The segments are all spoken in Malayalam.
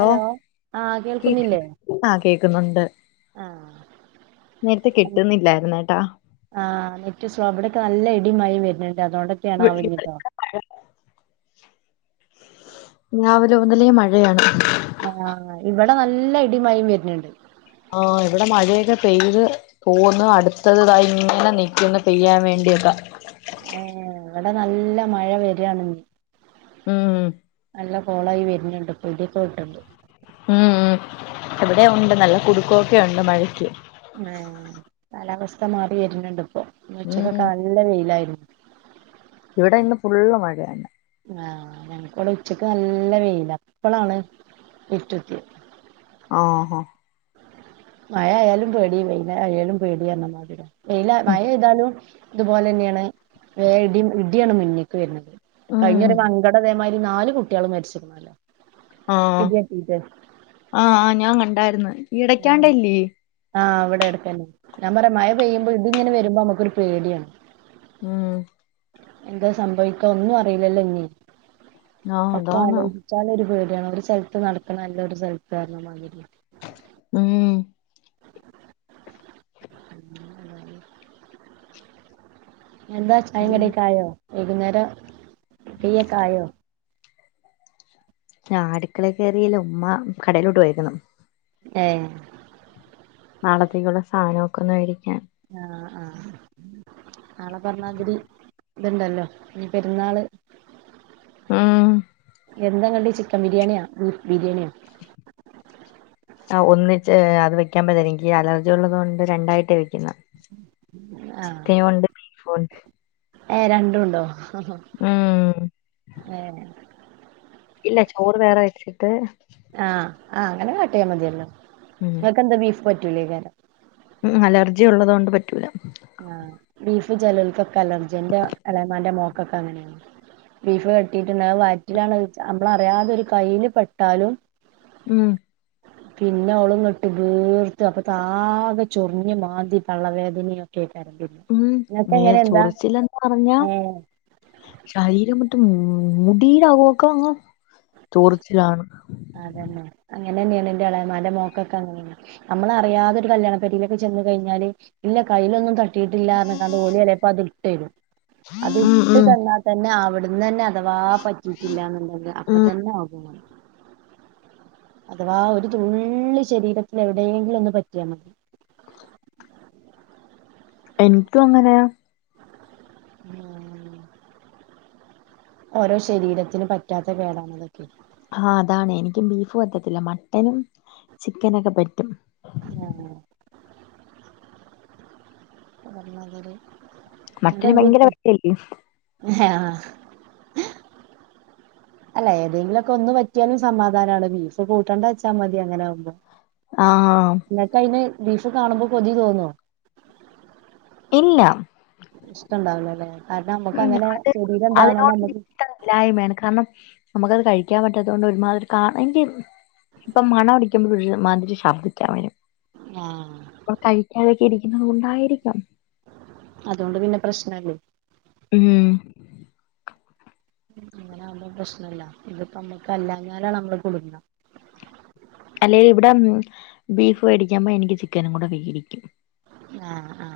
ഹലോ ആഹ് കേൾക്കുന്നില്ലേ ആഹ് കേക്കുന്നുണ്ട് ആ നേരത്തെ കിട്ടുന്നില്ലായിരുന്ന് കേട്ടാ ആഹ് നെറ്റ് സ്ലോ ഇവിടൊക്കെ നല്ല ഇട് ഇടിയും മഴയും വരണു ഇനി അതുകൊണ്ടൊറ്റെയാണോ ഇവി- [unintelligible] ഇവിടെ ഇനിയിപ്പോ മഴ. രാവിലെ മുതലേ മഴയാണ് ആഹ് ഇവിടെ നല്ല ഇടിയും മഴയും വരുന്നുണ്ട്. ആഹ് ഇവിടെ മഴയൊക്കെ പെയ്ത് തോന്നു അടുത്തതിതാ ഇങ്ങനെ നിൽക്കുന്നു പെയ്യാൻ വേണ്ടിയക്കാ ഏഹ് ഇവിടെ നല്ല മഴ വരികാണ് ഉം നല്ല കോളായി വരുന്നുണ്ട് ഇപ്പൊ ഇടിയൊക്കെ വെട്ടുണ്ട്. ഉം ഉം ഇവിടെയും ഉണ്ട് നല്ല കുടുക്കവൊക്കെ ഉണ്ട് മഴയ്ക്ക് ആ കാലാവസ്ഥ മാറി വരുന്നുണ്ട് ഇപ്പൊ ഇന്ന് ഉച്ചക്കൊക്കെ ഉം നല്ല വെയിലായിരുന്നു ഇവിടെ ഇന്ന് ഫുള്ള് മഴ തന്നെ ആഹ് ഞങ്ങക്കിവിടെ ഉച്ചക്ക് നല്ല വെയിലാ ഇപ്പളാണ് ഇരുട്ട് കുത്തിയെ ആഹ് ഹാ മഴയായാലും പേടി വെയിൽ ആയാലും പേടി തന്നെ [unintelligible] വെയില മഴ പെയ്താലും ഇതുപോലെ തന്നെയാണ് വേ ഇടി ഇടിയാണ് മുന്നേക്ക് വരുന്നത് കഴിഞ്ഞൊരു ഉം മങ്കട ഇതെ മാതിരി നാല് കുട്ടികൾ മരിച്ചുക്കുന്നോലെ ആഹ് ആഹ് ഞാൻ കണ്ട് ഉണ്ടായിരുന്നു ഇടക്കാണ്ടെ ഇല്ലേ ഇത് എട്ക്കെന്നെ ഞൻ പറ മഴ പെയ്യ്മ്പോ ഇടി ഇങ്ങനെ വരുമ്പോ അമ്മക്ക് ഒര് പേടിയാണ് ഉം എന്താ സംഭവിക്ക ഒന്നും അറിയില്ലല്ലോ ഇഞ് ആഹ് അപ്പ അതാണ് ആലോയിച്ചാൽ ഒര് പേടി [unintelligible] ഒര് സൽത്ത് നടക്ക്ന്നഅല്ല ഒര് സൽത്ത് പറഞ്ഞ മാതിരിയാ ഉം ഉ അതെ എന്താ ചായിം കടിം ഒക്കായോ വൈകുന്നേരം തീ ഒക്കെ ആയോ ആ അട്ക്കളെ കേറിയല്ലോ ഉമ്മ കടയിലോട്ട് പോയെക്ക്ന്ന് ഏ നാളത്തേക്കുള്ള സാനഒക്കെ ഒന്ന് വെടിക്കാൻ ആ ആ നാളെ പർഞ്ഞാതിരി ഇത്ണ്ടല്ലോ ഇഞ് പെര്ന്നാള് ഉം എന്താ കടി ചിക്കൻ ബിരിയാണിയാ ബീഫ് ബിരിയെണിയോ ആ ഒന്നിച്ച് അത് വെക്കുംപ്പത്തെര് ഇൻക് ഈ അലർജി ഉള്ളത് കൊണ്ട് രണ്ടായിട്ടേ വെക്ക്ന്നെ ആഹ് ചിക്കയുണ്ട് ബീഫും ഉണ്ട് ഏ രണ്ടും ഉണ്ടോ ആ ഹാ ഉം ഏ ഇല്ല ചോറ് വേറെ വെച്ചിട്ട് ആ ആ അങ്ങനെ കാട്ടിയാ മതിയല്ലോ ഉം ഇങ്ങക്ക് എന്താ ബീഫ് പറ്റ് റ്റുലെയ്ക്കാരം ഉം അലർജി ഉള്ളതോണ്ട് പറ്റൂല ആ ബീഫ് ചേലോൽക്ക് ഒക്കെ അലർജിയാ ഇന്റെ എളെമാന്റെ മോ കൊക്കെ അങ്ങനെയാ ബീഫ് തട്ടീട്ട് ഇണ്ടെ ആ വയറ്റിലാണ് അഹ്‌ നമ്മൾ അറിയാതെ ഒര് കയിൽ പെട്ടാലും ഉം പിന്നെ ഓൾ ഇങ്ങട്ട് ബീർത്ത് അപ്പൊത്താ ആകെ ചൊർഞ്ഞ് മാന്തി പള്ള വേദനാ ഉം മേ ചൊറിച്ചില്ലെന്ന് പറഞ്ഞാ ഏഹ് ശരീരം മൂടിലാവോക്കാ ചൊർച്ചിലാണ് അതെന്നെ അങ്ങനെന്നേണ് ഇന്റെ എളേമാന്റെ മോക്കൊക്കെ അങ്ങനെയാണ് നമ്മളറിയാതൊരു കല്യാണ പെരീലൊക്കെ ചെന്ന് കഴിഞ്ഞാല് ഇല്ല കയിലൊന്നും തട്ട് ട്ടിട്ടില്ല പർണ് കാണ്ട് ഓൽ ചേലെപ്പം അത് ഇട് ട്ടെരും അത് ഉം ഇട്ട് ഉം തന്നാ തന്നെ ആവ് വ്ട്ന്ന് എന്നെ അഥവാ പറ്റിയിട്ടില്ലാന്ന് ഇണ്ടെങ്കി അപ്പൊ ഉം തന്നെ [unintelligible] അഥവാ ഒരു തുള്ളി ശരീരത്തിൽ എവിടെയെങ്കിലും ഒന്ന് പറ്റിയാൽ മതി എനിക്കും അങ്ങനെയ ഓരോ ശരീരത്തിന് പറ്റാത്ത കേടാണ് അതൊക്കെ ആ അതാണ് എനിക്കും ബീഫ് പറ്റത്തില്ല മട്ടനും ചിക്കനൊക്കെ പറ്റും ആ പറഞ്ഞതല് മട്ടില് ഭയങ്കര [unintelligible] യല്യോ ആഹ് അല്ല ഏതെങ്കിലുംക്കെ ഒന്ന് പറ്റിയാലുംസമാധാനമാണ് ബീഫ് കൂട്ടണ്ടച്ചാ മതി അങ്ങനെ ആകുമ്പോ ആഹ് ന്നക്കയ്ന് ബീഫ് കാണുമ്പോ കൊതി തോന്നോ ഇല്ല ഇഷ്ടണ്ടാവുലലേ കാരണം ഉം നമ്മക്കങ്ങനെ അത് അതിനോടൊരു ചെടീലണ്ടാവ്ണോണ്ടമ്മക്ക് ഇഷ്ടമില്ലായ്മയാണ് കാരണം നമുക്കത് കഴിക്കാൻ പറ്റാത്ത കൊണ്ട് ഒരുമാതിരി കാ എൻക് ഇപ്പം മണം അടിക്കുമ്പോ ഒരുമാതിരി ശബ്ദിക്കാൻ വരും ആഹ് കഴിക്കാതെ ഇരിക്കുന്നത് കൊണ്ടായിരിക്കാം അതുകൊണ്ട് പിന്നെ പ്രശ്നല്ലേ ഊം അങ്ങനെ ആകുമ്പോ പ്രശ്നല്ല ഇതിപ്പോ നമ്മക്ക് അല്ലഞ്ഞാലാണ് നമ്മള് കുടുങ്ങ അല്ലേലും ഇവിടെ ബീഫ് വേടിക്കാമ്പോ എനിക്ക് ചിക്കനും കൂടെ വേടിക്കും ആ ആ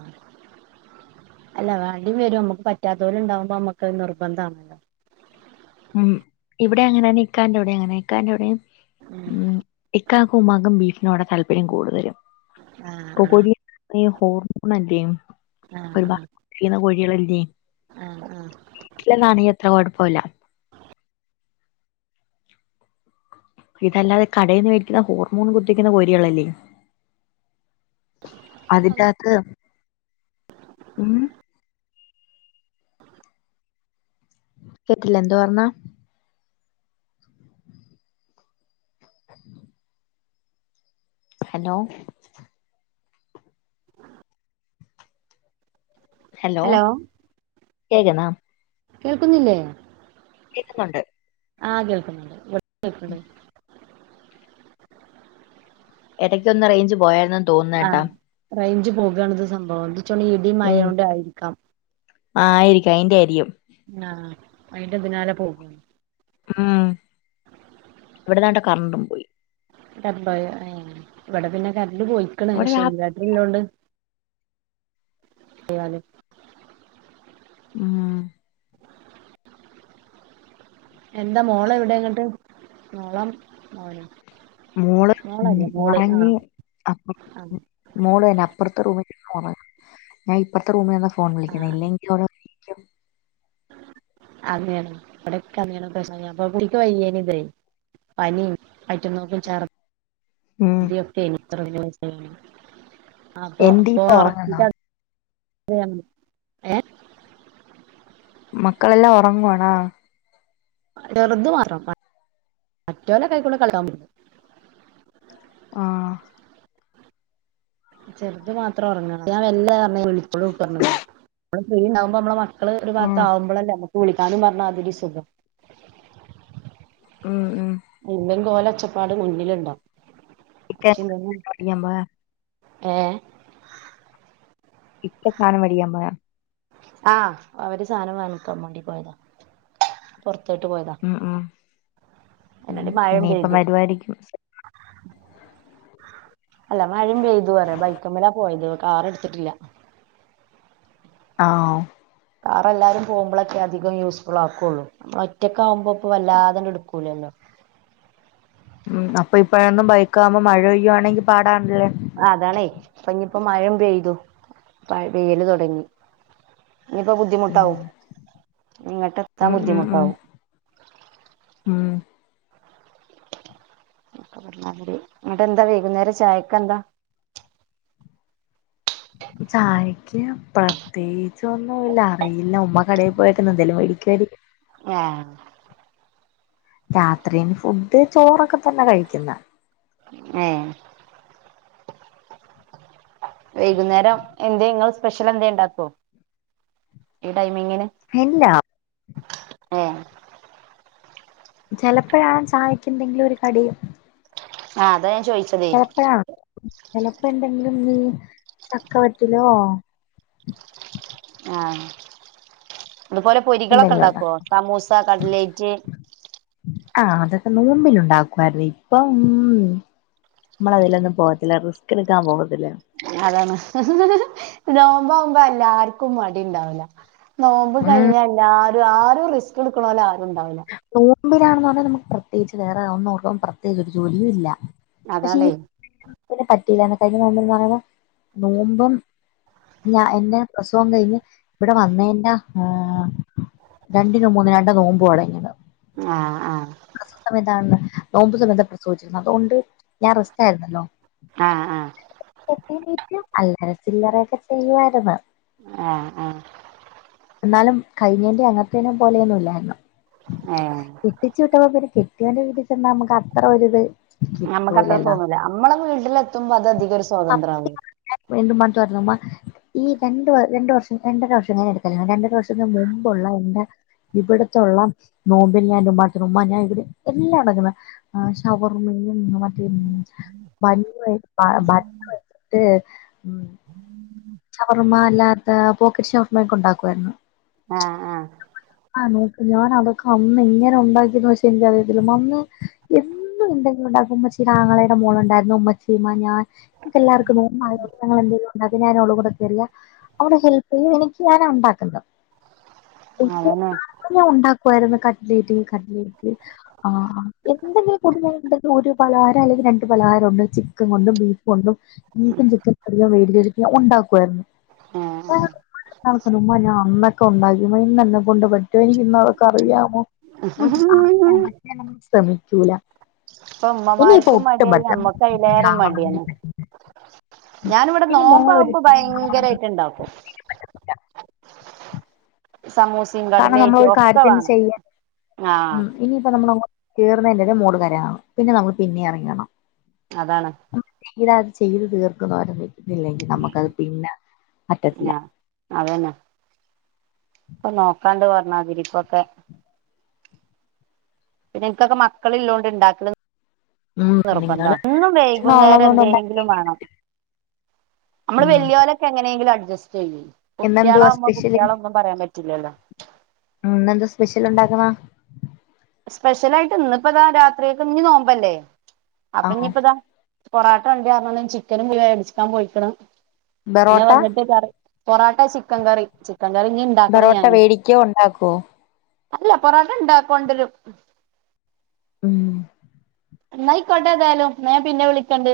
അല്ല വാണ്ടംവരും മ്മക്ക് പറ്റാത്തോല്ണ്ടവുമ്പ മ്മക്കത്‌ നിർബന്ധ ആണല്ലോ ഉം ഇവിടെ അങ്ങനെയന്നെ ഇക്കാൻന്റെവിടെ അങ്ങനെ ക്കാൻന്റെവിടെയും ഉം ഇ ഇക്കാക്കും ഉമാകും ബീഫിനോട്ടൊല്പര്യം കൂടുതലും ആഹ് കൊക്കോഴി ഈ [unintelligible] കിം ആഹ് ആഹ് ഒരു ബാ കോഴി ഇളെന്തിയെ ആഹ് ആഹ് ആഹ് ട്ടിലെ നനിയ ത്രപാടും പോലാം ഇതല്ലാതെ കടേന്ന് വേടിക്കുന്ന ഹോർമോൺ കുത്തിക്കുന്ന കോരികളല്ലേ അതിന്റെകത്ത് ഉം കേട്ടില്ല എന്തോ പറഞ്ഞാ ഹലോ ഹലോ കേക്ന്നാ കേൾക്കുന്നില്ലേ? കേക്കുന്നുണ്ട് ആഹ് കേൾക്കുന്നുണ്ട് കേൾക്കണ്ട് എടയ്ക്കൊന്ന് റേഞ്ച് പോയാർന്ന് തോന്നേ ട്ടാ റയ്ഞ്ച് പോകാണ് ഇത് സംഭവം. ച്ച് തൊണീം ഇടിം മയിം ഉം കൊണ്ടായിരിക്കാം ആയിരിക്കും അയിന്റെ ആയിരിക്കും. ആഹ് അയിന്റെ ഇതിനാലെ പോകും ഉം ഇവിടന്നട്ട് കറണ്ടും പോയി [unintelligible] ഇവിടെ പിന്നെ കര ണ്ട് പോയിക്ക്ണ് ഇവിടെ പഷേ രാ ഇൻവെർട്ടറ്ള്ളോണ്ട് [unintelligible] മ് എന്താ മോള് എവടെ ഇന്നട്ട് മോളോ മോനോ? മോള് മോളല്ലേ മോള് ഒറങ്ങി ആഹ് അപ്പ ആഹ് മോള് തന്ന [unintelligible] ഇപ്പറത്തെ റൂമിൽ നിന്ന ഫോൺ വിളിക്കുന്നെ ഇല്ലെങ്കി [unintelligible] അങ്ങനെ ഇവിടൊക്കെ അങ്ങനെ പ്രശ്നം കുട്ടിക്ക് വയ്യേനിം ഇതെയ് പനിം വയറ്റിന്നോക്കും ഛർദി ഉം [unintelligible] [unintelligible] എന്തിപ്പ ഒറങ്ങുന്നോ? ഏ മക്കളെല്ലാം ഒറങ്ങുവാണാ? ചെറുത് മാത്രം മറ്റോലൊക്കെ അയ്ക്കൂടെ കളി ആഹ് ചെറുത് മാത്രം ഉറങ്ങാണൊ? [unintelligible] നമ്മള് ഫ്രീണ്ടാവുമ്പോ നമ്മളെ മക്കള് ഒരു ഭാഗത്ത് ആഹ് ആവുംപോളല്ലേ നമ വിളിക്കാനും പറഞ്ഞാതിരി സുഖം ഉം ഉം ഇല്ലെങ്കിൽ ഓലെ ഒച്ചപ്പാട് മുന്നിലുണ്ടാവും [unintelligible] ഏ [unintelligible] ആഹ അവര് സാധനം വങ്ങിക്കാൻ വേണ്ടി പോയതാ പൊർ ഉം ഉം അതിനിടെ മഴയും ഇനിയിപ്പോ പെയ്തു വരവായിരിക്കും. അല്ല മഴയും പെയ്തു വരെ ബൈക്കും മേലെയാ പോയത് കാർ എടുത്തിട്ടില്ല. ആഹ് കാറ് എല്ലാരും പോകുമ്പോളൊക്കെ അധികം യൂസ്ഫുൾ ആക്കുള്ളൂ, ഒറ്റയ്ക്കാവുമ്പോ ഇപ്പൊ വല്ലാതെ അങ്ങ് എടുക്കൂലല്ലോ. ഉം അപ്പൊ ഇപ്പോഴൊന്നും ബൈക്ക് ആകുമ്പോ മഴ പെയ്യു ആണെങ്കിൽ പാടാണല്ലേ. അതാണേ ഇപ്പൊ ഇനിയിപ്പോ മഴയും പെയ്തു മഴ പെയ്യല് തുടങ്ങി. ഇനിയിപ്പോ ഉം ബുദ്ധിമുട്ടാവും. ഇങ്ങോട്ട് എത്താൻ ഉം ഉം ഉം ബുദ്ധിമുട്ടാവും. ഉം അവരെ അങ്ങോട്ട് എന്താ വൈകുന്നേരം ചായക്ക് എന്താ. ചായക്ക് പ്രത്യേകിച്ചൊന്നുമില്ല. [unintelligible] ഉമ്മ കടയിൽ പോയേക്കുന്നു എന്തേലും മേടിക്കുവായിരിക്കും. ഏഹ് രാത്രിന് ഫുഡ് ചോറൊക്കെ തന്നെ കഴിക്കുന്ന. ഏഹ് വൈകുന്നേരം എന്ത നിങ്ങള് സ്പെഷ്യൽ എന്ത ഉണ്ടാക്കോ? ടൈമിങ്ങിന് ഇല്ല ഏഹ് ചിലപ്പോഴാണാൻ സഹായിക്കും എന്തെങ്കിലും ഒരു കടിയും ആഹ് അതെ ചോയിച്ചതേ ചിലപ്പോ എന്തെങ്കിലും നീ ചക്കവറ്റിലോ ആഹ് അതുപോലെ പൊരികളൊക്കെ എന്തെങ്കിലും ഉണ്ടാക്കും ഉണ്ടാക്കുവോ സമൂസ കടലേറ്റ് ആഹ് അതൊക്കെ നോമ്പിനു ഉണ്ടാക്കുവായിരുന്നു ഇപ്പം നമ്മൾ അതിലൊന്നും പോകത്തില്ല റിസ്ക് എടുക്കാൻ പോകത്തില്ല അതാണ് നോമ്പാവുമ്പോ എല്ലാർക്കും മടി ഉണ്ടാവല നോമ്പ് ഉം കൈയിലല്ല ആര് റിസ്ക് എടുക്കണല്ലോ ഉണ്ടാവില്ല മുന്നിലാണെന്ന് പറഞ്ഞാൽ നമു പ്രത്യേകിച്ച് വേറെ ഒന്നും ഒർക്കാൻ പ്രത്യകച്ച് ഒരു ജോലിയും ഇല്ല പക്ഷെ അതാണേ [unintelligible] [unintelligible] നോമ്പ് പറയുന്നത് നോമ്പും ഞ എന്റെ പ്രസവം കഴിഞ്ഞ് ഇവിടെ വന്ന എന്റെ രണ്ടിനു മൂന്നും എങ്ങാണ്ടോ നോമ്പും തോട ആഹ് സമയത്താണ് നോമ്പ് സമയത്താ പ്രസവിച്ചത് അതുകൊണ്ട് ഞാൻ റസ്റ്റ് ആരുന്നല്ലോ ആ [unintelligible] അല്ലറ ചില്ലറയൊക്കെ ചെയ്യുവാരുന്നു ആ ആ എന്നാലും കഴിഞ്ഞേൻറെ അങ്ങത്തേനെ പോലെയൊന്നും ഇല്ലാരുന്നു ഏ കെട്ടിച്ചു വിട്ടപം പിന്നെ കെ കെട്ടിയോന്റെ വീട്ടിൽ ചെന്നാ നമുക്ക് അത്ര ഒരുരിത് നമ്മക്ക് അത്ര തോന്നൂല നമ്മളെ വീട്ടിലെത്തുമ്പോ അത് അധികം ഒരു സ്വാതന്ത്ര്യം ആവും. വീണ്ടും പണ്ട് പറഞ്ഞമ്മ ഈ രണ്ട് വ രണ്ടു വർഷം രണ്ടര വർഷം കഴിഞ്ഞൻറ് കല്യാണം രണ്ടര വർഷത്തിന് മുമ്പുള്ള എന്റെ ഇവിടത്തുള്ള നോമ്പെല്ലാം എന്റെ ഉമ്മാടുത്തുന്നു. ഉമ്മാ ഞാൻ ഇവിടെ എല്ലാം ഉണ്ടാക്കുന്നാ ആ ഷവർമ്മയും മന്തിയും ബൺ വച്ച് ബട്ടർ വച്ചിട്ട് ഉം ഷവർമ്മ അല്ലാത്ത പോക്കറ്റ് ഷവർമ്മ ഒക്കെ ഉണ്ടാക്കുവായിരുന്നു. ആ ആ ആ നോക്ക് ഞാൻ അതൊക്കെ അന്ന് എങ്ങനെ ഉണ്ടാക്കിതെന്ന് പക്ഷെ എനിക്കറിയത്തില്ല. അന്ന് എന്നും എന്തുണ്ടെങ്കിലും ഉണ്ടാക്കും ഉമ്മച്ചീടെ ആങ്ങളെടെ മോളുണ്ടായിരുന്നു ഉമ്മച്ചീമ്മ ഞാൻ ഞങ്ങക്കെല്ലാർക്കും നോമ്പായതുകൊണ്ട് ഞങ്ങൾ രണ്ടു പേരും ഉണ്ടാക്കും, ഞാനും ഓളും കു ചെറിയ അവളു ഹെൽപ് ചെയ്യും എനിക്ക് ഞാനാ ഉണ്ടാക്കുന്ന അതന്നെ [unintelligible] ഉണ്ടാക്കുആയിരുന്നു ക കട്ട്ലേറ്റ്, കട്ലേറ്റ് ആ എന്തെങ്കിലും പുതുമയുള്ള എന്തെങ്കിലും ഒരു പലഹാരം അല്ലെങ്കിൽ രണ്ട് പലഹാരം ഉണ്ട് ചിക്കൻ കൊണ്ടും ബീഫ് കൊണ്ടും ബീഫും ചിക്കനും അധികോം വേണ്ടിവരും ഉണ്ടാക്കു ക്കു ആയിരുന്നു. ആ [unintelligible] ഉമ്മാ ഞാൻ അന്ന് എന്തൊക്കെ ഉണ്ടാക്കി ഉമ്മാ ഇന്ന് എന്നെ കൊണ്ടു പറ്റുമെങ്കി ഇന്നതൊക്കെ അറിയാമോ? ആ ശ്രമിക്കൂല ഇപ്പൊ ഇനിയിപ്പോ ഉമ്മമാർക്കും ഒട്ടും മടിയായി പറ്റൂല്ല അമ്മക്ക് അയിലേറെ മടിയാണ് ഇനി മോളൊരു ങ്കരായിട്ട് ഉണ്ടാക്കും കാരണം നമ്മൾ കടലേറ്റും ഒരു ഒക്കെ കാര്യത്തിന് വേണം ചെയ്യാൻ ആഹ് ഉം ഇനിയിപ്പ നമ്മൾ തീർന്നതിന്റെറ ഒരു മൂടു നേരെയാകണം. പിന്നെ നമ്മള് പിന്നേം ഇറങ്ങണം അതാണ് ഇതാ അത് ചെയ്ത് തീർക്കുന്നവരെ വ തില്ലെങ്കിൽ നമുക്കത് പിന്നെ പറ്റത്തില്ല ഞാ അത് നോക്കാണ്ട് പറഞ്ഞാതിരിപ്പൊക്കെ പിന്നെ എനിക്കൊക്കെ മക്കളില്ലോണ്ട് ഉണ്ടാക്ക്ണത് ഉം നിർബന്ധാ നിങ്ങള് എന്നും അച്ഛനും ഉള്ളത് വൈകുന്നേരം കൊണ്ടുണ്ടാ എന്തേങ്കിലും വേണം നമ്മള് ഉം വലിയോലൊക്കെ എങ്ങനെയെങ്കിലും അഡ് ഇന്നെന്തുവാ സ്പെഷ്യല് പറയാൻ പറ്റില്ലല്ലോ ഇന്നെന്തുവാ സ്പെഷ്യൽ ഉണ്ടാക്ക്ന്നേ? സ്പെഷ്യലായിട്ട് ഇന്ന് ഇപ്പ ഇതാ രാത്രിയേക്ക് ഇഞ്ഞ് നോമ്പല്ലേ ആ അപ്പൊ ഇനിയിപ്പതാ പൊറാട്ട ഇണ്ട്പറഞ്ഞതും ചിക്കനും മേടിച്ചിക്കാൻ പോയിക്ക്ണ് ഇനി അത് ബെറോട്ട വന്നിട്ട് കറി പൊറാട്ട ചിക്കൻ കറി ച്ചി ബറോട്ട വേടിക്കോ ഉണ്ടാക്കോ അല്ല പൊറാട്ട ണ്ടാ കൊണ്ടരും ഉം ന്നയിക്കൊട്ടേ ഏതാലും ഞാൻ പിന്നെ വിളിക്കണ്ട്